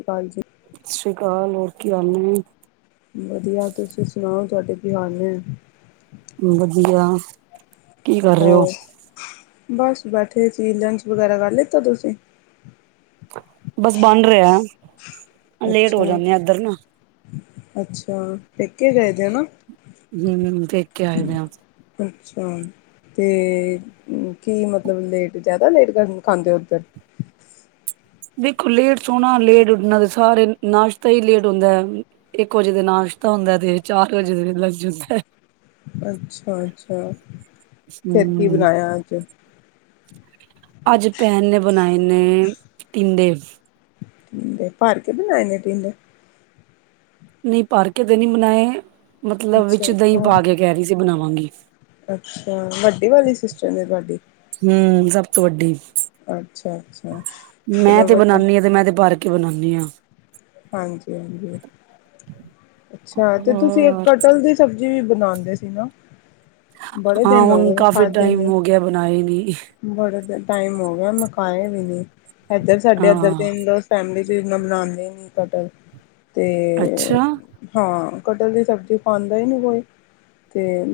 ਅਕਾਲ ਜੀ। ਸਤਿ ਸ਼੍ਰੀ ਅਕਾਲ, ਹੋਰ ਕੀ ਹਾਲ ਨੇ? ਵਧੀਆ, ਤੁਸੀਂ ਸੁਣਾਓ ਤੁਹਾਡੇ ਕੀ ਹਾਲ ਨੇ? ਵਧੀਆ। ਕੀ ਕਰ ਰਹੇ ਹੋ ਹੋਰ, ਬਸ ਬੈਠੇ ਸੀ ਲੰਚ ਵਗੈਰਾ ਕਰ ਲਿੱਤਾ ਤੁਸੀਂ? ਬਸ ਬਣ ਰਿਹਾ। ਲੇਟ ਹੋ ਅੱਛਾ, ਜਾਂਦੇ ਆ ਇੱਧਰ ਨਾ ਅੱਛਾ ਪੇਕੇ ਗਏਦੇ ਓ ਨਾ? ਹੂੰ, ਵੇਖਕੇ ਆਏ ਵੇ ਆ। ਅੱਛਾ। ਤੇ, ਕੀ ਮਤਲਬ ਲੇਟ ਜ਼ਿਆਦਾ ਲੇਟ ਖਾਂਦੇ, ਉੱਧਰ? ਦੇਖੋ ਲੇਟ ਸੋਣਾ, ਲੇਟ ਉਠਣਾ ਤੇ ਸਾਰੇ ਨਾਸ਼ਤਾ ਈ ਲੇਟ ਹੁੰਦਾ। ਇੱਕ ਵਜੇ ਤੇ ਨਾਸ਼ਤਾ ਹੁੰਦਾ, ਤੇ ਚਾਰ ਵਜੇ ਤੇ ਲੰਚ ਹੁੰਦੈ। ਅੱਛਾ-ਅੱਛਾ, ਫਿਰ ਕੀ ਹਮ ਬਣਾਇਆ ਅੱਜ? ਅੱਜ ਭੈਨ ਨੇ ਬਣਾਏ ਨੇ, ਟਿੰਡੇ। ਭਰ ਕੇ ਬਣਾਏ ਨੇ ਟਿੰਡੇ? ਨਹੀਂ ਭਰਕੇ ਤੇ ਨਹੀਂ ਬਣਾਏ, ਮਤਲਬ ਵਿੱਚ ਅੱਛਾ ਦਹੀਂ ਹੋਰ ਪਾਕੇ ਕਹਿ ਰਹੀ ਸੀ ਬਣਾਵਾਂਗੀ। ਅੱਛਾ, ਵੱਡੀ ਵਾਲੀ ਸਿਸਟਰਮ ਨੇ ਤੁਹਾਡੀ? ਹੂੰ, ਸਭ ਤੋਂ ਵੱਡੀ, ਅੱਛਾ ਅੱਛਾ ਮੈਂ ਚਲੋ ਤੇ ਵਧੀਆ ਬਣਾਂਨੀ ਆ, ਤੇ ਮੈਂ ਤੇ ਭਰ ਕੇ ਬਣਾਂਨੀ ਆ। ਹਾਂਜੀ-ਹਾਂਜੀ, ਅੱਛਾ ਤੇ ਤੁਸੀਂ ਹੋਰ ਕਟਲ ਦੀ ਸਬਜ਼ੀ ਵੀ ਬਣਾਂਦੇ ਸੀ ਨਾ? ਬੜੇ ਹਾਂ, ਦਿਨ ਹੋ ਹੁਣ ਗਏ ਕਾਫ਼ੀ ਖਾਧੇ ਟਾਈਮ ਨੀ ਹੋਗਿਆ ਬਣਾਏ ਨੀ। ਬੜੇ ਟਾਈਮ ਹੋਗਿਆ ਮਕਾਏ ਵੀ ਨੀ, ਇਧਰ ਸਾਡੇ ਇੱਧਰ ਹਾਂ ਤਿੰਨ ਰੋ ਫੈਮਲੀ'ਚ ਇਨਾ ਬਨਾਂਦੇ ਨੇ, ਕਟਰ, ਤੇ ਅੱਛਾ ਹਾਂ, ਕਟਲ ਦੀ ਸਬਜ਼ੀ ਖਾਂਦਾ ਈ ਨਹੀਂ ਕੋਈ, ਤੇ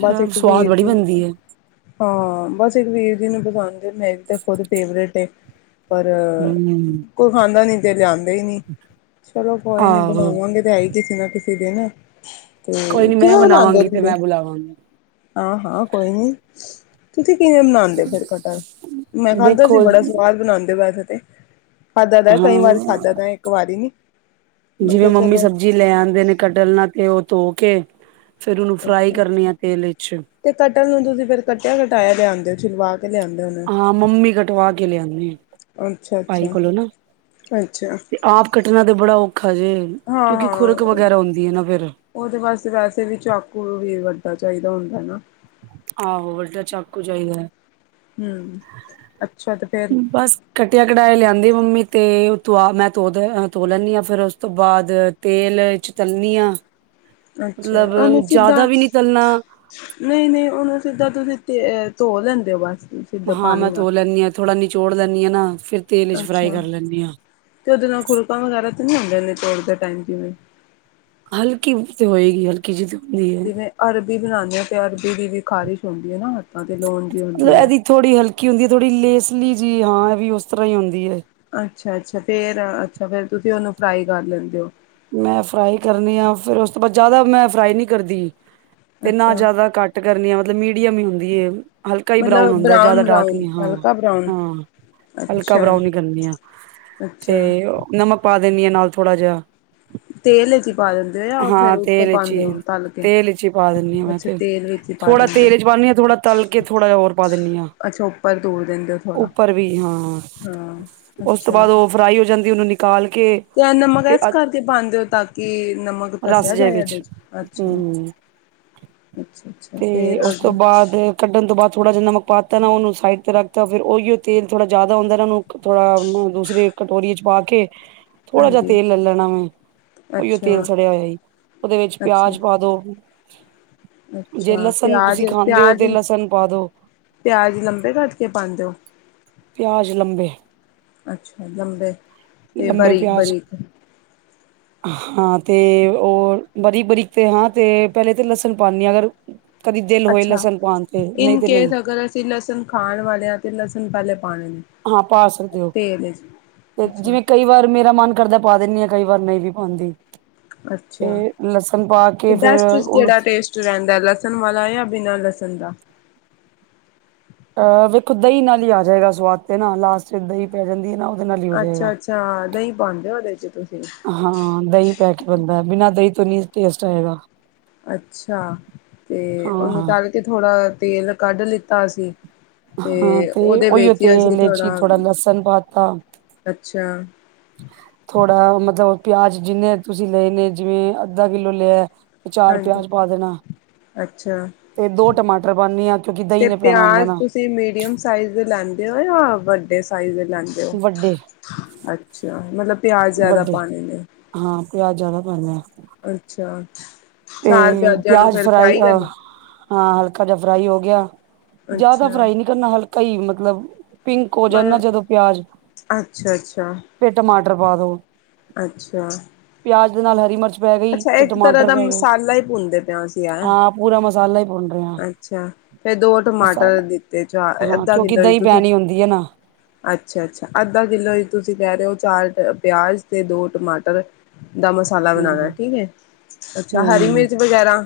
ਬਸ, ਇੱਕ ਸਵਾਦ ਵੀਰ ਬੜੀ ਜੀ ਬਣਦੀ ਨੇ ਹੈ ਹਾਂ, ਬਸ ਇੱਕ ਵੀਰ ਜੀ ਨੂੰ ਪਸੰਦ ਏ, ਮੇਰੀ ਤਾ ਖੁਦ ਫੇਵਰੇਟ ਏ। ਪਰ, ਹਮ ਕੋਈ ਖਾਂਦਾ ਨੀ ਤੇ ਲਿਆਂਦੇ ਈ ਨਹੀਂ। ਚਲੋ ਕੋਈ ਨੀ, ਆਹੋ ਬਣਾਵਾਂਗੇ ਤੇ ਹੈਈ ਕਿਸੇ ਨਾ ਕਿਸੇ ਦਿਨ। ਤੇ, ਕੋਈ ਨੀ ਮੈਂ ਕਿਵੇਂ ਬਣਾਂਦੇ ਓ ਬਣਾਵਾਂਗੀ ਤੇ ਮੈਂ ਬੁਲਾਵਾਂਗੀ [unintelligible] ਹਾਂ-ਹਾਂ ਕੋਈ ਨੀ। ਤੁਸੀਂ ਕਿਵੇਂ ਬਣਾਂਦੇ ਓ ਫਿਰ ਕਟਲ, ਮੈਂ ਖਾਧਾ ਸੀ ਦੇਖੋ ਬੜਾ ਸਵਾਦ ਬਣਾਂਦੇ ਵੈਸੇ ਤੇ। ਖਾਧਾ ਦਾ ਕਈ ਵਾਰ ਹਾਂ, ਖਾਧਾ ਦਾ ਇੱਕ ਵਾਰੀ ਨੀ ਮੈਂ ਜਿਵੇਂ ਕਿਹਾ ਮੰਮੀ ਚਲੋ ਸਬਜ਼ੀ ਲੈ ਆਂਦੇ ਨੇ, ਕਟਲ ਨਾ ਤੇ ਉਹ ਧੋਕੇ, ਫਿਰ ਉਹਨੂੰ ਫ੍ਰਾਈ ਅੱਛਾ ਕਰਨੀ ਆ ਤੇਲ ਇੱਚ। ਤੇ ਕਟਲ ਨੂੰ ਤੁਸੀ ਫਿਰ ਕੱਟਿਆ-ਕਟਾਇਆ ਲਿਆਂਦੇ ਓ, ਛਿਲਵਾਕੇ ਲਿਆਂਦੇ ਹੁੰ ਹਾਂ, ਮੰਮੀ ਕਟਵਾਕੇ ਲਿਆਂਦੀ, ਭਾਈ ਅੱਛਾ-ਅੱਛਾ, ਕੋਲੋਂ ਨਾ। ਅੱਛਾ ਆਪ ਕੱਟਣਾ ਤੇ ਬੜਾ ਔਖਾ ਜੇ, ਕਿਉਂਕਿ ਖੁਰਕ ਹਾਂ-ਹਾਂ। ਵਗੈਰਾ ਹੁੰਦੀ ਹੈ ਨਾ ਫਿਰ। ਉਹਦੇ ਵਾਸਤੇ, ਵੈਸੇ ਵੀ ਚਾਕੂ ਵੀ ਵੱਡਾ ਚਾਹੀਦਾ ਹੁੰਦਾ ਨਾ। ਆਹੋ, ਵੱਡਾ ਚਾਕੂ ਚਾਹੀਦੈ। ਹੂੰ, ਅੱਛਾ ਤੇ ਫੇਰ ਕੱਟਿਆ-ਕਟਾਇਆ ਲਿਆਂਦੀ ਮੰਮੀ ਤੇ, ਤ ਆ ਮੈਂ ਤੋ, ਧੋ ਲੈਂਦੀ ਆ, ਫਿਰ ਉਸ ਤੋਂ ਬਾਅਦ ਤੇਲ'ਚ ਤਲਨੀ ਆਂ। ਅੱਛਾ, ਉਹਨੁੰ ਸਿੱਧਾ ਵੀ ਨਹੀਂ ਤਲਣਾ ਨਹੀਂ-ਨਹੀਂ ਉਹਨੂੰ ਸਿੱਧਾ ਤੁਸੀਂ ਧੋ ਦੇੰਦੇ ਓ, ਬਸ? ਸਿੱਧਾ ਹਾਂ ਪਾਣੀ ਮੈਂ ਨਾਲ ਧੋ ਲੈਂਨੀ ਆ, ਥੋੜ੍ਹਾ ਨਿਚੋੜ ਲੈਂਨੀ ਆ ਨਾ, ਫਿਰ ਤੇਲ'ਚ ਫ੍ਰਾਈ ਅੱਛਾ ਕਰ ਲੈਂਨੀ ਆ। ਤੇ ਓਦੇ ਨਾਲ ਖੁੜਕਾ ਵਗੈਰਾ ਤਾਂ ਨੀ ਹੁੰਦੇ ਐਨੇ ਤੋੜ ਦੇ ਟਾਈਮ ਜਿਵੇਂ। ਹਲਕੀ ਤੇ ਹੋਏਗੀ ਹਲਕੀ ਜੀ ਤੇ ਹੁੰਦੀ ਐ। ਜਿਵੇਂ ਅਰਬੀ ਬਣਾਨੇ ਆ ਤੇ ਅਰਬੀ ਦੀ ਵੀ ਖ਼ਾਰਿਸ਼ ਹੁੰਦੀ ਐ ਨਾ ਹੱਥਾਂ ਤੇ ਲੋਣ ਜੀ ਹੁੰਦੀ ਐ। ਥੋੜ੍ਹੀ ਹਲਕੀ ਹੁੰਦੀ ਐ ਥੋੜੀ ਲੇਸਲੀ ਜੀ ਹਾਂ ਏ ਵੀ ਉਸ ਤਰ੍ਹਾਂ ਈ ਹੁੰਦੀ ਐ। ਅੱਛਾ ਅੱਛਾ, ਫੇਰ ਅੱਛਾ ਫੇਰ ਤੁਸੀਂ ਉਹਨੂੰ ਫਰਾਈ ਕਰ ਲੈਂਦੇ ਓ। ਮੈਂ ਫਰਾਈ ਕਰਨੀ ਆ ਫੇਰ ਉਸ ਤੋਂ ਬਾਅਦ ਜਿਆਦਾ ਮੈਂ ਫਰਾਈ ਮੀ ਕਰਦੀ ਤੇ ਨਾ ਅੱਛਾ ਜ਼ਿਆਦਾ ਘੱ ਘੱਟ ਕਰਨੀ ਆਂ ਮਤਲਬ ਮੀਡੀਅਮ ਈ ਹੁੰਦੀ ਐ। ਹਲਕਾ ਈ ਬਰਾਊਨ ਮਤਲਬ ਹੁੰਦਾ ਜ਼ਿਆਦਾ ਡਾਰਕ ਬਰਾਊਨ ਨੀ ਹਾਂ ਹਲਕਾ ਬਰਾਊਨ ਹਾਂ। ਹਲਕਾ ਅੱਛਾ ਬਰਾਊਨ ਈ ਕਰਨੀ ਆ ਤੇ ਅੱਛਾ ਨਮਕ ਪਾ ਦਿਨੀ ਆ ਨਾਲ ਥੋੜ੍ਹਾ ਜਾ। ਤੇਲ ਵਿੱਚ ਈ ਪਾ ਦਿੰ ਓ ਫਿਰ ਹਾਂ ਉੱਤੇ ਤੇਲ ਚ ਪਾਂਦੇ ਓ ਹੀ ਤਲ ਕੇ ਤੇਲ ਵਿਚ ਹੀ ਪਾ ਦਿੰਦੀ ਆ ਮੈਂ ਅੱਛਾ ਤੇ ਤੇਲ ਵਿੱਚੀ ਪਾ ਥੋੜਾ ਦਿੰਦੇ ਤੇਲ ਚ ਪਾਨੀ ਆ ਥੋੜਾ ਤਲ ਕੇ ਓ। ਥੋੜਾ ਜਿਹਾ ਹੋਰ ਪਾ ਦਿੰਦੀ ਆ ਅੱਛਾ, ਉੱਪਰ ਡੋਲ ਦਿੰਦੇ ਓ ਥੋੜ੍ਹਾ ਉੱਪਰ ਵੀ ਹਾਂ ਹਾਂ। ਅੱਛਾ। ਉਸ ਤੋਂ ਬਾਅਦ ਓ ਫਰਾਈ ਹੋ ਜਾਂਦੀ ਓਨੂੰ ਨਿਕਾਲ ਕੇ। ਤੇ ਐ ਨਮਕ ਤੇ ਏਸ ਅ ਕਰਕੇ ਪਾਂਦੇ ਓ ਤਾਂ ਕੀ, ਨਮਕ ਤਾਂ ਰਸ ਸੈ ਜੇ ਜਾਏ ਏਦੇ ਵਿੱਚ ਚ ਅੱਛਾ ਹੂੰ ਅੱਛਾ। ਅੱਛਾ ਤੇ ਫੇਰ ਓਸ ਤੋਂ ਅੱਗੇ ਬਾਅਦ ਕੱਢਣ ਤੋਂ ਬਾਅਦ ਥੋੜ੍ਹਾ ਜਾ ਨਮਕ ਪਾਤਾ ਨਾ ਓਨੂੰ ਸਾਈਡ'ਤੇ ਰੱਖਤਾ ਫਿਰ ਓਹੀਓ ਤੇਲ ਥੋੜਾ ਜਿਆਦਾ ਹੁੰਦਾ ਨਾ ਓਨੂੰ ਥੋੜਾ ਦੂਸਰੀ ਕਟੋਰੀ ਚ ਪਾ ਕੇ। [inaudible] ਥੋੜਾ ਜਾ ਤੇਲ ਲੈ ਲੈਣਾ ਵਾਂ ਓਈਓ ਅੱਛਾ ਤੇਲ ਸੜਿਆ ਹੋਇਆ ਈ ਓਦੇ ਵਿੱਚ ਅੱਛਾ ਪਿਆਜ ਪਾ ਦੋ। ਜੇ ਅੱਛਾ, ਲਸਣ ਪਿਆਜ ਤੁਸੀਂ ਖਾਂਦੇ ਹੋ ਪਿਆਜ ਤੇ ਲਸਣ ਪਾ ਦੋ ਪਿਆਜ ਲੰਬੇ ਕੱਟ ਕੇ ਪਾਂਦੇ ਓ। ਪਿਆਜ ਲੰਬੇ ਅੱਛਾ ਲੰਬੇ ਤੇ ਲੰਬੇ ਬਾਰੀਕ ਪਿਆਜ ਬਾਰੀਕ। [inaudible] ਹਾਂ, ਤੇ ਓ ਬਰੀਕ ਬਰੀਕ ਤੇ ਹਾਂ ਤੇ ਪੈਲੇ ਤੇ ਲਸਣ ਪਾਣੀ ਆ ਅਗਰ। ਕਦੀ ਦਿਲ ਹੋਏ ਅੱਛਾ, ਲਸਣ ਪਾਣ ਤੇ ਨਹੀਂ ਇਨ ਤੇ ਨਹੀਂ ਕੇਸ ਅਗਰ ਅਸੀਂ ਲਸਣ ਖਾਣ ਵਾਲਿਆਂ ਤੇ ਲਸਣ ਪੈਲੇ ਪਾਨੀ। ਹਾਂ, ਪਾ ਸਕਦੇ ਓ ਤੇ ਅੱਛਾ ਜਿਵੇਂ ਕਈ ਕਈ ਵਾਰ ਮੇਰਾ ਮਨ ਕਰਦਾ ਪਾ ਦਿਨੀ ਆ ਕਈ ਵਾਰ ਨਹੀਂ ਵੀ ਪਾਉਂਦੀ। ਤੇ ਅੱਛਾ ਲਸਣ ਪਾ ਤੇ ਕੇ ਫੇਰ ਬੈਸਟ ਓਨੂੰ। ਕਿਹੜਾ ਟੇਸਟ ਰਹਿੰਦਾ ਲਸਣ ਵਾਲਾ ਜਾਂ ਬਿਨਾਂ ਲਸਣ ਦਾ। ਅਹ ਵੇਖੋ ਦਹੀਂ ਨਾਲ ਹੀ ਆ ਜਾਏਗਾ ਸਵਾਦ ਤੇ ਨਾ ਲਾਸਟ ਚ ਦਹੀਂ ਪੈ ਜਾਂਦੀ ਐ ਨਾ। ਨਾਲ ਹੀ ਹੋ ਅੱਛਾ ਜਾਏਗਾ। ਅੱਛਾ, ਦਈ ਪਾਂਦੇ ਓਦੇ ਦੇ ਚ ਤੁਸੀਂ। ਹਾਂ ਦਈ ਪੈ ਕੇ ਬਨਦਾ ਬਿਨਾਂ ਦਈ ਤੋਂ ਨੀ ਟੇਸਟ ਆਏਗਾ। ਅੱਛਾ, ਤੇ ਉਹਨੂੰ ਹਾਂ। ਤਲ ਤੇ ਥੋੜਾ ਤੇਲ ਕੱਢ ਲਿੱਤਾ ਅਸੀਂ। ਤੇ ਹਾਂ ਤੇ ਓਦੇ ਉਹੀਓ ਵਿੱਚੀ ਅਸੀਂ ਤੇਲ ਵਿਚ ਥੋੜਾ ਲਸਣ ਪਾਤਾ ਅੱਛਾ। ਥੋੜ੍ਹਾ ਮਤਲਬ ਪਿਆਜ ਜਿੰਨੇ ਤੁਸੀਂ ਲਏ ਨੇ ਜਿਵੇਂ ਅੱਧਾ ਕਿੱਲੋ ਲਿਆ। ਤੇ ਚਾਰ ਹਾਂਜੀ ਪਿਆਜ ਪਾ ਦੇਣਾ ਅੱਛਾ ਤੇ ਦੋ ਟਮਾਟਰ ਪਾਨੀ ਆ। ਕਿਉਂਕਿ ਤੇ ਦਹੀਂ ਨੇ ਪੈਣਾ ਹੁੰਦਾ ਪਿਆਜ਼ ਨਾ ਤੁਸੀਂ ਮੀਡੀਅਮ ਸਾਈਜ਼ ਦੇ ਲੈਂਦੇ ਓ ਜਾਂ ਵੱਡੇ ਸਾਈਜ਼ ਦੇ ਲੈਂ ਵੱਡੇ ਅੱਛਾ ਮਤਲਬ ਪਿਆਜ ਜਿਆਦਾ ਵੱਡੇ ਪਾਨੇ ਨੇ। ਹਾਂ ਪਿਆਜ਼ ਜਿਆਦਾ ਪਾਨੇ ਆ। ਅੱਛਾ, ਚਾਰ ਤੇ ਪਿਆਜਾਂ ਨੂੰ ਪਿਆਜ ਫੇਰ ਫਰਾਈ ਅ ਕਰਨਾ। ਹਾਂ, ਹਲਕਾ ਜਾ ਫਰਾਈ ਹੋ ਗਿਆ ਜਿਆਦਾ ਅੱਛਾ ਫਰਾਈ ਨੀ ਕਰਨਾ ਹਲਕਾ ਈ ਮਤਲਬ। ਪਿੰਕ ਹੋ ਜਾਣ ਨਾ ਮਤਲਬ ਜਦੋ ਪਿਆਜ ਅੱਛਾ ਅੱਛਾ ਫਿਰ ਟਮਾਟਰ ਪਾ ਦੋ- ਅੱਛਾ ਪਿਆਜ ਦੇ ਨਾਲ ਹਰੀ ਮਿਰਚ ਪੈ ਗਈ ਅਛਾ ਤੇ ਇਕ ਤਰ੍ਹਾਂ ਟਮਾਟਰ ਦਾ ਪੈ ਗਏ ਮਸਾਲਾ ਈ ਭੁੰਣਦਾ ਪਿਆ ਕਿਆ ਹਾਂ ਪੂਰਾ ਮਸਾਲਾ ਹੀ ਭੁੰਨ ਰਹੇ ਹਾਂ ਅੱਛਾ ਤੇ ਦੋ ਟਮਾਟਰ ਮਸਾਲਾ ਦਿਤੇ ਚਾਅ ਹਾਂ ਅੱਧਾ ਕਿਲੋ ਕਿਉਂਕਿ ਲਾਇ ਦਹੀਂ ਤੇ ਥੀ ਪੈਣੀ ਹੁੰਦੀ ਹੈ ਨਾ ਅਛਾ ਅਛਾ ਅੱਧਾ ਕਿਲੋ ਤੁਸੀ ਕਹਿ ਰਹੇ ਓ ਚਾਰ ਪਿਆਜ ਤੇ ਦੋ ਟਮਾਟਰ ਦਾ ਮਸਾਲਾ ਬਣਾਣਾ ਹਮ ਠੀਕ ਹੈ ਅੱਛਾ ਹਰੀ ਹਮ ਮਿਰਚ ਵਗੈਰਾ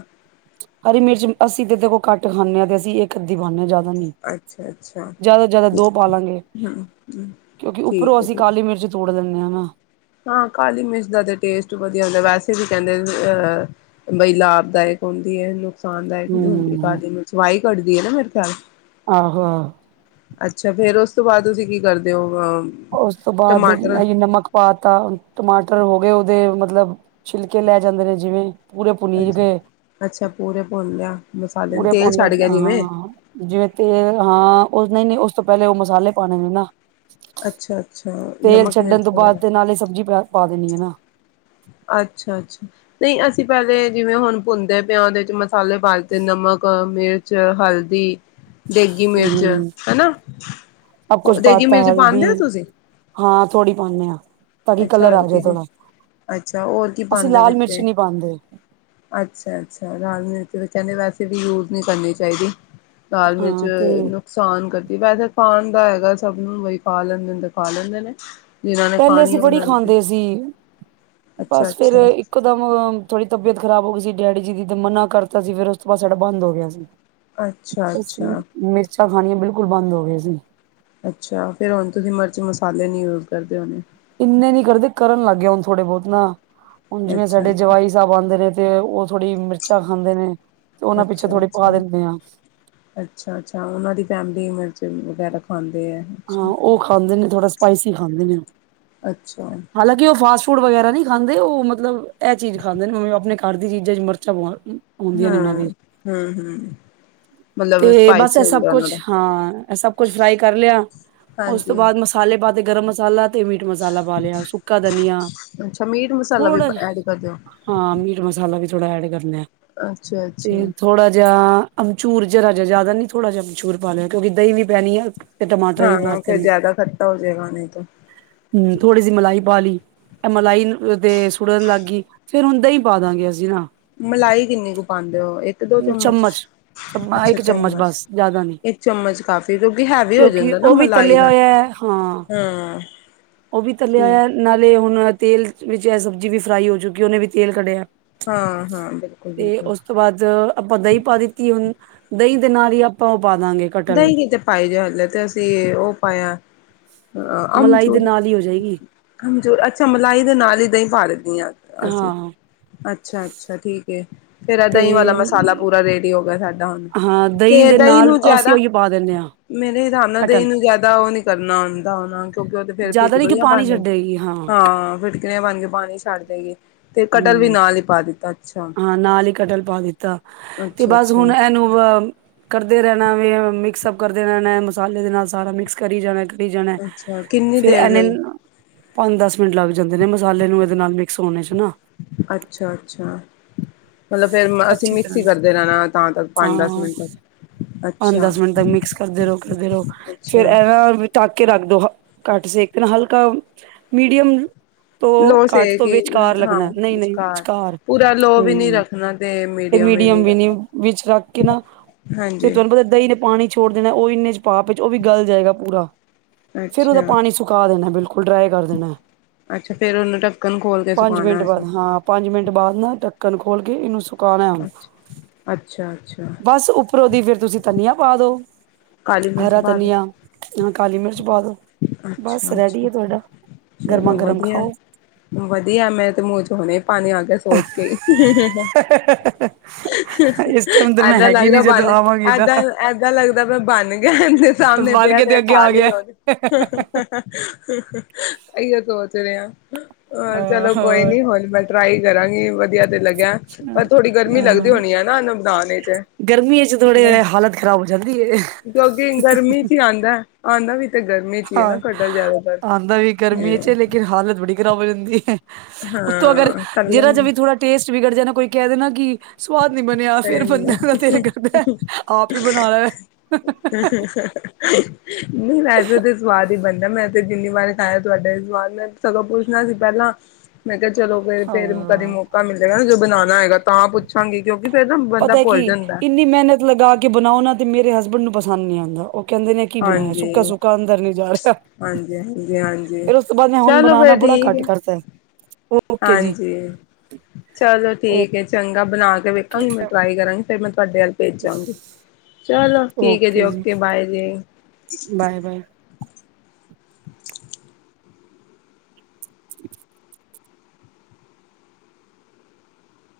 ਹਰੀ ਮਿਰਚ ਅਸੀ ਤੇ ਦੇਖੋ ਘੱਟ ਖਾਂਨੇ ਆ ਤੇ ਅਸੀ ਇਹ ਅੱਧੀ ਪਾਣੀ ਆ ਜਿਆ ਹਨੀ ਈ ਅੱਛਾ ਅੱਛਾ ਜਾਦਾ ਤੋ ਜਾਦਾ ਦੋ ਪਾਲਾਗੇ ਕਿਉਕਿ ਉਪਰੋ ਠੀਕ ਹੈ ਅਸੀ ਠੀਕ ਕਾਲੀ ਮਿਰਚ ਤੋੜ ਲੈਣੇ ਆ ਨਾ ਹਾਂ ਕਾਲੀ ਮਿਰਚ ਦਾ ਤੇ ਟੇਸਟ ਵਧੀਆ ਹੁੰਦਾ ਵੈਸੇ ਵੀ ਕਹਿਦੇ ਅਹ ਬਈ ਲਾਭਦਾਇਕ ਹੁੰਦੀ ਐ ਨੁਕਸਾਨ ਦਾਇਕ ਨਹੀ ਹੁੰਦੀ ਹਮ ਕਾਲੀ ਮਿਰਚ ਵਾਈ ਕੱਢਦੀ ਐ ਨਾ ਮੇਰੇ ਖਿਆਲ- ਆਹੋ ਆਹੋ ਅਛਾ ਫੇਰ ਉਸ ਤੋ ਬਾਅਦ ਤੁਸੀ ਕੀ ਕਰਦੇ ਓ ਬਾਅ ਉਸ ਤੋ ਬਾਅਦ ਅਹੀ ਈ ਨਮਕ ਪਾਤਾ ਟਮਾਟਰ ਹੋ ਗਏ ਉਹਦੇ ਮਤਲਬ ਛਿਲਕੇ ਲੈ ਜਾਦੇ ਨੇ ਜਿਵੇ ਪਾ ਪੂਰੇ ਪੁਨੀ ਦੇ ਏ ਅਛਾ ਪੂਰੇ ਭੁੰਨ ਲਿਆ ਮਸਾਲੇ ਨੂੰ ਤੇਲ ਛੱਡ ਕੇ ਗੀਵੇ ਜਿਵੇ ਤੇਲ ਹਾਂ ਉਹ ਨਹੀ ਨਹੀ ਉਸ ਤੋ ਪਹਿਲੇ ਉਹ ਮਸਾਲੇ ਪਾਉਣੇ ਨੇ ਨਾ ਅੱਛਾ ਅੱਛਾ ਤੇਲ ਨਮਕ ਛੱਡਣ ਮਿਰਚ ਤੋ ਬਾਅਦ ਵਗੈਰਾ ਤੇ ਨਾਲੇ ਸਬਜੀ ਪਾ ਦੇਣੀ ਐ ਨਾ ਅੱਛਾ ਅੱਛਾ ਨਹੀ ਅਸੀ ਪਹਿਲੇ ਜਿਵੇ ਹੁਣ ਪੁੰਣਦੇ ਪਿਆਦੇ ਪਾਲੇ ਪਾਤੇ ਨਮਕ ਮਿਰਚ ਹਲਦੀ ਦੇਗੀ ਮਿਰਚ ਹੂੰ ਹਨਾ ਆ ਸਭ ਉ ਕੁਛ ਦੇਗੀ ਪਾਤਾ ਮਿਰਚ ਹਲਦੀ ਪਾਦੇ ਓ ਤੁਸੀ ਹਾਂ ਥੋੜ੍ਹੀ ਪਾਣੇ ਆ ਤਰਈ ਅੱਛਾ ਕਲਰ ਆ ਹਲਦੀ ਜਾਏ ਦੀ ਥੋੜਾ ਅੱਛਾ ਹੋਰ ਕੀ ਅਸੀਂ ਪਾਉਂਦੇ ਹੋ ਲਾਲ ਵਿੱਚ ਮਿਰਚ ਨਹੀਂ ਪਾ ਦੇ ਅੱਛਾ ਅੱਛਾ ਲਾਲ ਮਿਰਚ ਚ ਵੈਸੇ ਵੀ ਯੂਜ ਨਹੀ ਕਰਨੀ ਚਾਹੀਦੀ ਈ ਦਾਲ ਮਿਰਚ ਹਾਂ ਤੇ ਲੂ ਸਾਨ ਕਰਦੀ ਵੈਸੇ ਖਾਣ ਦਾ ਹੈਗਾ ਸਭ ਨੂੰ ਪਾ ਲੈਦੇ ਨੇ ਪਾ ਲੈਦੇ ਨੇ ਜਿਨਾ ਪਹਿਲੇ ਅਸੀ ਬੜੀ ਖਾਦੇ ਸੀ ਅੱਛਾ ਬਸ ਫਿਰ ਅੱਛਾ ਇਕ ਇਕਦਮ ਥੋੜੀ ਤਬੀਅਤ ਖਰਾਬ ਹੋ ਗਈ ਸੀ ਡੈਡੀ ਜੀ ਦੀ ਤੇ ਮਨਾ ਕਰਤਾ ਸੀ ਫਿਰ ਉਸ ਤੋਂ ਬਾਅਦ ਸਾਡਾ ਬੰਦ ਹੋ ਗਿਆ ਸੀ ਅੱਛਾ ਅਸੀ ਈ ਅੱਛਾ ਮਿਰਚਾ ਖਾਣੀਆਂ ਬਿਲਕੁਲ ਬੰਦ ਹੋ ਗਏ ਸੀ ਅੱਛਾ ਫੇਰ ਹੁਣ ਤੁਸੀ ਮਿਰਚ ਮਸਾਲੇ ਨੀ ਯੂਜ ਕਰਦੇ ਹੋਣੇ ਇਨੇ ਵੀ ਕਰਦੇ ਕਰਨ ਲੱਗ ਜਾਣ ਥੋੜੇ ਬਹੁਤ ਨਾ ਹੁਣ ਜਿਵੇ ਅੱਛਾ ਸਾਡੇ ਅੱਛਾ ਜਵਾਈ ਸਾਹਿਬ ਆਦੇ ਨੇ ਤੇ ਜਿਹੜੀ ਮਿਰਚਾ ਖਾਦੇ ਨੇ ਤੇ ਉਹਨਾ ਪਿੱਛੋ ਅੱਛਾ ਥੋੜ੍ਹੀ ਪਾ ਅੱਛਾ ਦਿੰਦੇ ਆ ਅੱਛਾ ਅੱਛਾ ਉਹਨਾ ਦੀ ਪਾ ਦੇ ਉ ਮਿਰਚ ਵਗੈਰਾ ਖਾਦੇ ਐ ਹਾਂ ਉਹ ਖਾਦੇ ਨੇ ਥੋੜਾ ਸਪਾਈਸੀ ਖਾਦੇ ਨੇ ਅੱਛਾ ਹਾਲਾਂਕਿ ਉਹ ਫਾਸਟ ਫੂਡ ਵਗੈਰਾ ਨਹੀ ਖਾਦੇ ਏ ਉਹ ਮਤਲਬ ਇਹ ਚੀਜ ਖਾਦੇ ਨੇ ਨਿਉ ਐਬਨਟ ਘਰ ਦੀ ਚੀਜਾ ਚ ਮਿਰਚਾ ਪਾਉਂਦੇ ਹੂ ਹੂ ਹੂ ਤੇ ਏ ਬਸ ਇਹ ਸਭ ਕੁਛ ਹਾਂ ਇਹ ਸਭ ਕੁਛ ਫਰਾਈ ਕਰ ਲਿਆ ਇਸ ਤੋ ਹਾਂਜੀ। ਬਾਅਦ ਮਸਾਲੇ ਦਾ ਤੇ ਗਰਮ ਮਸਾਲਾ ਤੇ ਮੀਟ ਮਸਾਲਾ ਪਾ ਲਿਆ ਸੁੱਕਾ ਦਨੀਆ ਅੱਛਾ ਮੀਟ ਮਸਾਲਾ ਧਣੀਆ ਵੀ ਥੈੜਾ ਜਿਹਾ ਐਡ ਕਰਦੇ ਹੋ ਹਾਂ ਮੀਟ ਮਸਾਲਾ ਵੀ ਥੋੜ੍ਹਾ ਐਡ ਕਰ ਲਿਆ ਤੇ ਅੱਛਾ-ਅੱਛਾ। ਥੋੜਾ ਜਿਹਾ ਆ ਅਮਚੂਰ ਜਰਾ ਜਿਹਾ ਜਿਆਦਾ ਨਹੀ ਥੋੜਾ ਜਿਹਾ ਅਮਚੂਰ ਪਾ ਲਿਆ ਕਿਉਕ ਦਈ ਵੀ ਪੈਣੀ ਐ ਤੇ ਟਮਾ ਹਾਂਓ ਫਿਰ ਜਿਆਦਾ ਖੱਟਾ ਹੋ ਜਾਏਗਾ ਨਹੀ ਤੇ ਹੂੰ ਥੋੜੀ ਜਹੀ ਮਲਾਈ ਪਾ ਲਈ ਏ ਮਲਾਈ ਦੇ ਸੁੜਨ ਲੱਗ ਗਈ ਫੇਰ ਹੁਣ ਦਹੀਂ ਪਾ ਦਾਗੇ ਅਸੀ ਨਾ- ਮਲਾਈ ਕਿਨੀ ਕੁ ਪਾਉਦੇ ਹੋ ਇਕ, ਦੋ ਚਮਚ- ਚਮਚ ਅੱਛਾ ਇੱਕ ਚਮਚ ਬਸ ਜ਼ਿਆਦਾ ਨੀ ਇੱਕ ਚਮਚ ਕਾਫ਼ੀ ਕਿਉਂਕਿ ਹੈਵੀ ਹੋ ਕਿਉਂਕਿ ਜਾਂਦਾ। ਫੇਰ ਉਹ ਓ ਵੀ ਮਲਾਈ ਤਲਿਆ ਨਾ, ਹੋਇਆ ਹਾਂ ਹਾਂ। ਉਹ ਵੀ ਤਲਿਆ ਠੀਕ। ਹੋਇਆ ਨਾਲੇ ਹੁਨ ਤੇਲ ਵਿੱਚ ਏ ਸਬਜ਼ੀ ਵੀ ਫਰਾਈ ਹੋ ਜੂਗੀ ਉਹਨੇ ਵੀ ਤੇਲ ਕਢਿਆ। ਹਾਂ-ਹਾਂ ਤੇ ਬਿਲਕੁਲ-ਬਿਲਕੁਲ ਉਸ ਤੋਂ ਬਾਅਦ ਅ, ਆਪਾਂ ਦਹੀਂ ਪਾ ਦਿੱਤੀ ਏ ਹੁਨ, ਦਹੀਂ ਦੇ ਨਾਲ ਈ ਆਪਾਂ ਉਹ ਪਾ ਦਾਂਗੇ- ਕਟਲ ਦਹੀਂ ਕਿਥੇ ਪਾਈ ਜੇ ਹਲੇ ਤੇ ਅਸੀਂ ਉ ਪਏਆ ਅ ਮਲਾਈ ਅੰਬਚੂ- ਦੇ ਨਾਲ ਹੀ ਹੋ ਜਾਏਗੀ। ਆਮਚੂਰ ਅੱਛਾ ਮਲਾਈ ਦੇ ਨਾਲ ਈ ਦਾਂਹੀਂ ਪਾ ਦੇਂਨੀ ਆ ਅਸੀਂ ਹਾਂ ਅੱਛਾ- ਅੱਛਾ ਠੀਕ, ਫੇਰ ਤੇ ਦਹੀਂ ਵਾਲਾ ਮਸਾਲਾ ਪੂਰਾ ਰੇਡੀ ਹੋ ਗਿਆ ਸਾਡਾ ਹੁਣ, ਹਾਂ ਤੇ ਦੇ ਦਹੀਂ ਨਾਲ ਨੂੰ ਅਸੀਂ ਜਾਦਾ, ਉਹੀਓ ਪਾ ਦਿੰਦੇ ਹਾਂ ਮੇਰੇ ਹਿਸਾਬ ਨਾਲ ਦੇਹੀਂ ਕਟਲ ਨੂੰ ਜਾਦਾ ਉ ਨੀ ਕਰਨਾ ਔਂਦਾ ਉਹਨਾ ਕਿਉਂਕਿ ਉਹ ਤੇ ਫੇਰ ਜ਼ਿਆਦਾ ਨੀ ਕਿ ਫੇਟਕਲੀਆਂ ਪਾਣੀ ਬਾਨ ਜਾਣ। ਛੱਡੇਗੀ ਹਾਂ ਫਿੜਕਰੀ ਬਣ ਕੇ ਪਾਣੀ ਛੱਡ ਦੇਗੀ ਤੇ ਕਟਰ ਵੀ ਹਮ ਨਾਲ ਈ ਪਾ ਦਿੱਤਾ। ਅੱਛਾ। ਹਾਂ ਨਾਲ ਹੀ ਕਟਲ ਪਾ ਦਿੱਤਾ, ਤੇ ਬਸ ਅੱਛਾ-ਅੱਛਾ, ਹੁਣ ਅੱਛਾ ਇਹਨੂੰ ਅ- ਕਰਦੇ ਰਹਿਣਾ ਵੀ ਮਿਕਸ ਅਪ ਕਰਦੇ ਰਹਿਣਾ ਏ ਮਸਾਲੇ ਦੇ ਨਾਲ ਸਾਰਾ ਮਿਕਸ ਕਰੀ ਜਾਣਾ। ਕਰੀ ਜਾਣਾ ਏ ਅੱਛਾ ਕਿੰਨੀ ਫਿਰ ਦੇਰ ਐਨੇ, ਲਈ ਪੰਜ- ਦਸ ਮਿੰਟ ਲੱਗ ਜਾਂਦੇ ਨੇ ਮਸਾਲੇ ਨੂੰ ਇਹਦੇ ਨਾਲ ਮਿਕਸ ਹੋਣੇ ਚ ਨਾ। ਅੱਛਾ- ਅੱਛਾ। ਮਤਲਬ ਫੇਰ ਅਸੀਂ ਅੱਛੀ ਮਿਕਸ ਤਰ੍ਹਾਂ ਈ ਕਰਦੇ ਰਹਿਣਾ ਤਾਂ ਤਕ ਪੰਜ -ਦਸ ਹਾਂ ਮਿੰਟ, ਪੰਜ, ਦਸ ਮਿੰਟ ਅੱਛਾ-ਅੱਛਾ। ਤੱਕ ਮਿਕਸ ਕਰਦੇ ਰਹੋ- ਕਰਦੇ ਰਹੋ ਫੇਰ ਐਂ ਨਾ, ਢੱਕ ਕੇ ਰੱਖ ਦੋ ਹ ਘੱਟ ਸੇਕ ਤੇ ਨਾ ਹਲਕਾ ਮੀਡੀਅਮ। ਤੋ ਲੋ ਘੱਟ ਸੇ ਤੋਂ ਕਿ ਵਿਚੇਕਾਰ ਹਾਂ ਲੱਗਣਾ ਨਹੀਂ- ਨਹੀਂ ਵਿਚਕਾਰ। ਪੂਰਾ ਲੋ ਵੀ ਨੀ ਹੂੰ ਰੱਖਣਾ ਤੇ ਵੀ ਮੀਡੀਅਮ ਵਿ ਨੀ ਰੱਖਣਾ ਵਿੱਚ ਰੱਖ ਕੇ ਨਾ, ਤੇ ਹਾਂਜੀ ਤੁਹਾਨੂੰ ਪਤਾ ਦਹੀਂ ਨੇ ਪਾਣੀ ਛੋੜ ਦੇਣਾ ਉ ਇੰਨੇ ਚ ਭਾਪ ਵਿੱਚ ਉਹ ਵੀ ਗਲ ਜਾਏਗਾ ਪੂਰਾ। ਫਿਰ ਉਹਦਾ ਅੱਛਾ ਪਾਣੀ ਸੁਖਾ ਦੇਣਾ ਬਿਲਕੁਲ, ਡਰਾਈ ਕਰ ਦੇਣਾ। ਅੱਛਾ ਫੇਰ ਉਹਨੂੰ ਢੱਕਣ ਖੋਲ ਕੇ ਪੰਜ ਸੁਖਾਣਾ ਮਿੰਟ ਬਾਅਦ ਅਸੀਂ। ਹਾਂ ਪੰਜ ਮਿੰਟ ਬਾਅਦ ਨਾ ਢੱਕਣ ਖੋਲ ਕੇ ਇਹਨੂੰ ਸੁ- ਅਛ, ਅੱਛਾ- ਅੱਛਾ। ਪਰ ਉਹਦੀ ਫੇਰ ਤੁਸੀਂ ਧਨੀਆ ਪਾ ਦੋ, ਕਾਲੀ ਮਿਰਚ ਹਰਾ ਪਾ ਦੋ ਧਨੀਆ ਵੇ ਕਾਲੀ ਮਿਰਚ ਪਾ ਦੋ। ਬਸ ਅੱਛਾ ਰੈਡੀ ਅੱਛਾ ਐ ਤੁਹਾਡਾ। ਗਰਮਾ ਚਲੋ ਗਰਮ ਵਧੀਆ- ਖਾਓ। ਵਧੀਆ ਮੈਂ ਤੇ ਮੁੂੰ ਚ ਹਲੇ ਪਾਣੀ ਆ ਕੇ ਸੋਚ ਕੇ ਈ। ਇਸ ਟਾਈਮ ਤੇ ਮੈਂ ਏਧਾਂ ਲੱਗ ਹੈਗੀ ਰੇਹਾ ਨੀ ਬਨ, ਜਦੋਂ ਆਵਾਂਗੀ ਤਾਂ ਏਧਾਂ ਏਦਾਂ ਲੱਗਦਾ ਪੇਆ ਬਣ ਗਿਆ ਸਾਹਮਣੇ ਬਣ ਪਿਆ ਕੇ ਤੇ -ਪਿਆ ਅੱਗੇ ਖਾ ਆ ਲਈਐ ਗਿਆ। ਬਸ। ਏ ਇ ਓ ਸੋਚ ਰਹੇ ਆ। ਅ ਅ ਚਲੋ ਕੋਈ ਹੋਰ ਨੀ ਹੁਣ ਮੈਂ ਟਰਾਈ ਕਰਾਂਗੀ, ਵਧੀਆ- ਤੇ ਲੱਗਿਆ ਪਰ ਥੋੜੀ ਗਰਮੀ ਅ ਲੱਗਦੀ ਹੋਣੀ ਏ ਹਨਾ ਇਹਨੂੰ ਬਣਾਣੇ ਚ। ਗਰਮੀਆਂ ਚ ਥੋੜੇ ਹਾਲਤ ਖ਼ਰਾਬ ਹੋ ਜਾਂਦੀ ਐ। ਕਿਉਂਕਿ ਗਰਮੀ ਚ ਹੀ ਆਂਦਾ ਆਂਦਾ ਵੀ ਤੇ ਗਰਮੀ ਚ ਹੀ ਹੈ ਨਾ ਹਾਂ ਕਟਹਲ ਜ਼ਿਆਦਾਤਰ ਆਂਦਾ ਵੀ ਗਰਮੀ ਚ ਹੂੰ ਲੇਕਿਨ ਹਾਲਤ ਬੜੀ ਖ਼ਰਾਬ ਹੋ ਜਾਂਦੀ ਐ। ਉਤੋਂ ਅਗਰ ਹਾਂ ਤਰਲੇ ਜਿਰਾ ਜੇ ਵੀ ਥੋੜਾ ਟੇਸਟ ਵਿਗੜ ਜਾਏ ਨਾ ਕੋਈ ਕਹਿ ਦੇਣਾ ਕਿ, ਸਵਾਦ ਨੀ ਬਣਿਆ ਫੇਰ ਸਹੀ ਨੀ ਆ ਬੰਦਿਆਂ ਦਾ ਦਿਲ ਕਰਦਾ ਆਪ ਈ ਬਣਾ ਲੈ ਫੇਰ, ਨਹੀਂ ਵੈਸੇ ਤਾਂ ਸਵਾਦ ਹੀ ਬਣਦਾ ਮੈਂ ਤੇ ਜਿੰਨੀ ਵਾਰ ਖਾਇਆ ਤੁਹਾਡਾ ਸਵਾਦ ਨਾਲ। ਸਗੋਂ ਪੁੱਛਣਾ ਸੀ ਪਹਿਲਾਂ ਮੈਂ ਕਿਹਾ ਚਲੋ ਫ ਫੇਰ ਕਦੇ ਹਾਂ ਮੋ- ਕਾ ਮਿਲੇਗਾ ਨਾ ਜੇ ਬਨਾਣਾ ਹੋਏਗਾ ਤਾਂ ਪੁੱਛਾਂਗੀ ਕਿਉਂਕਿ- ਫੇਰ ਨਾ ਬੰਦਾ ਪਤਾ ਕਿ ਭੁੱਲ ਜਾਂਦਾ ਇੰਨੀ ਮਿਹਨਤ ਲਗਾ ਕੇ ਬਣਾਓ ਨਾ ਤੇ ਮੇਰੇ ਹਸਬੈਂਡ ਨੂੰ ਪਸੰਦ ਨੀ ਆਂਦਾ ਉਹ ਕਹਿੰਦੇ ਨੇ, ਕੀ ਬਣਾਇਆ ਸੁੱਕਾ- ਹਾਂਜੀ ਸੁੱਕਾ ਅੰਦਰ ਨੀ ਜਾ ਰਿਹਾ, ਹਾਂਜੀ ਹਾਂਜੀ ਹਾਂਜੀ ਫੇਰ ਉਸ ਤੋਂ ਬਾਅਦ ਮੈਂ ਹੁਣ ਚਲੋ ਬਣਾਣਾ ਫੇਰ ਬੜਾ ਠੀਕ ਘੱਟ ਹੈ ਕਰ ਅੱਛਾ, ਹਾਂਜੀ, ਚਲੋ ਠੀਕ ਐ ਚੰਗਾ ਬਣਾ ਕੇ ਓਕੇ ਵੇਖਾਂਗੀ ਮੈਂ ਟਰਾਈ ਕਰਾਂਗੀ। ਫਿਰ ਮੈਂ ਤੁਹਾਡੇ ਵੱਲ ਭੇਜਾ ਜਾਊਂਗੀ, ਚਲੋ ਠੀਕ ਐ ਜੀ ਓਕੇ ਬਾਏ ਜੀ। [inaudible] [inaudible]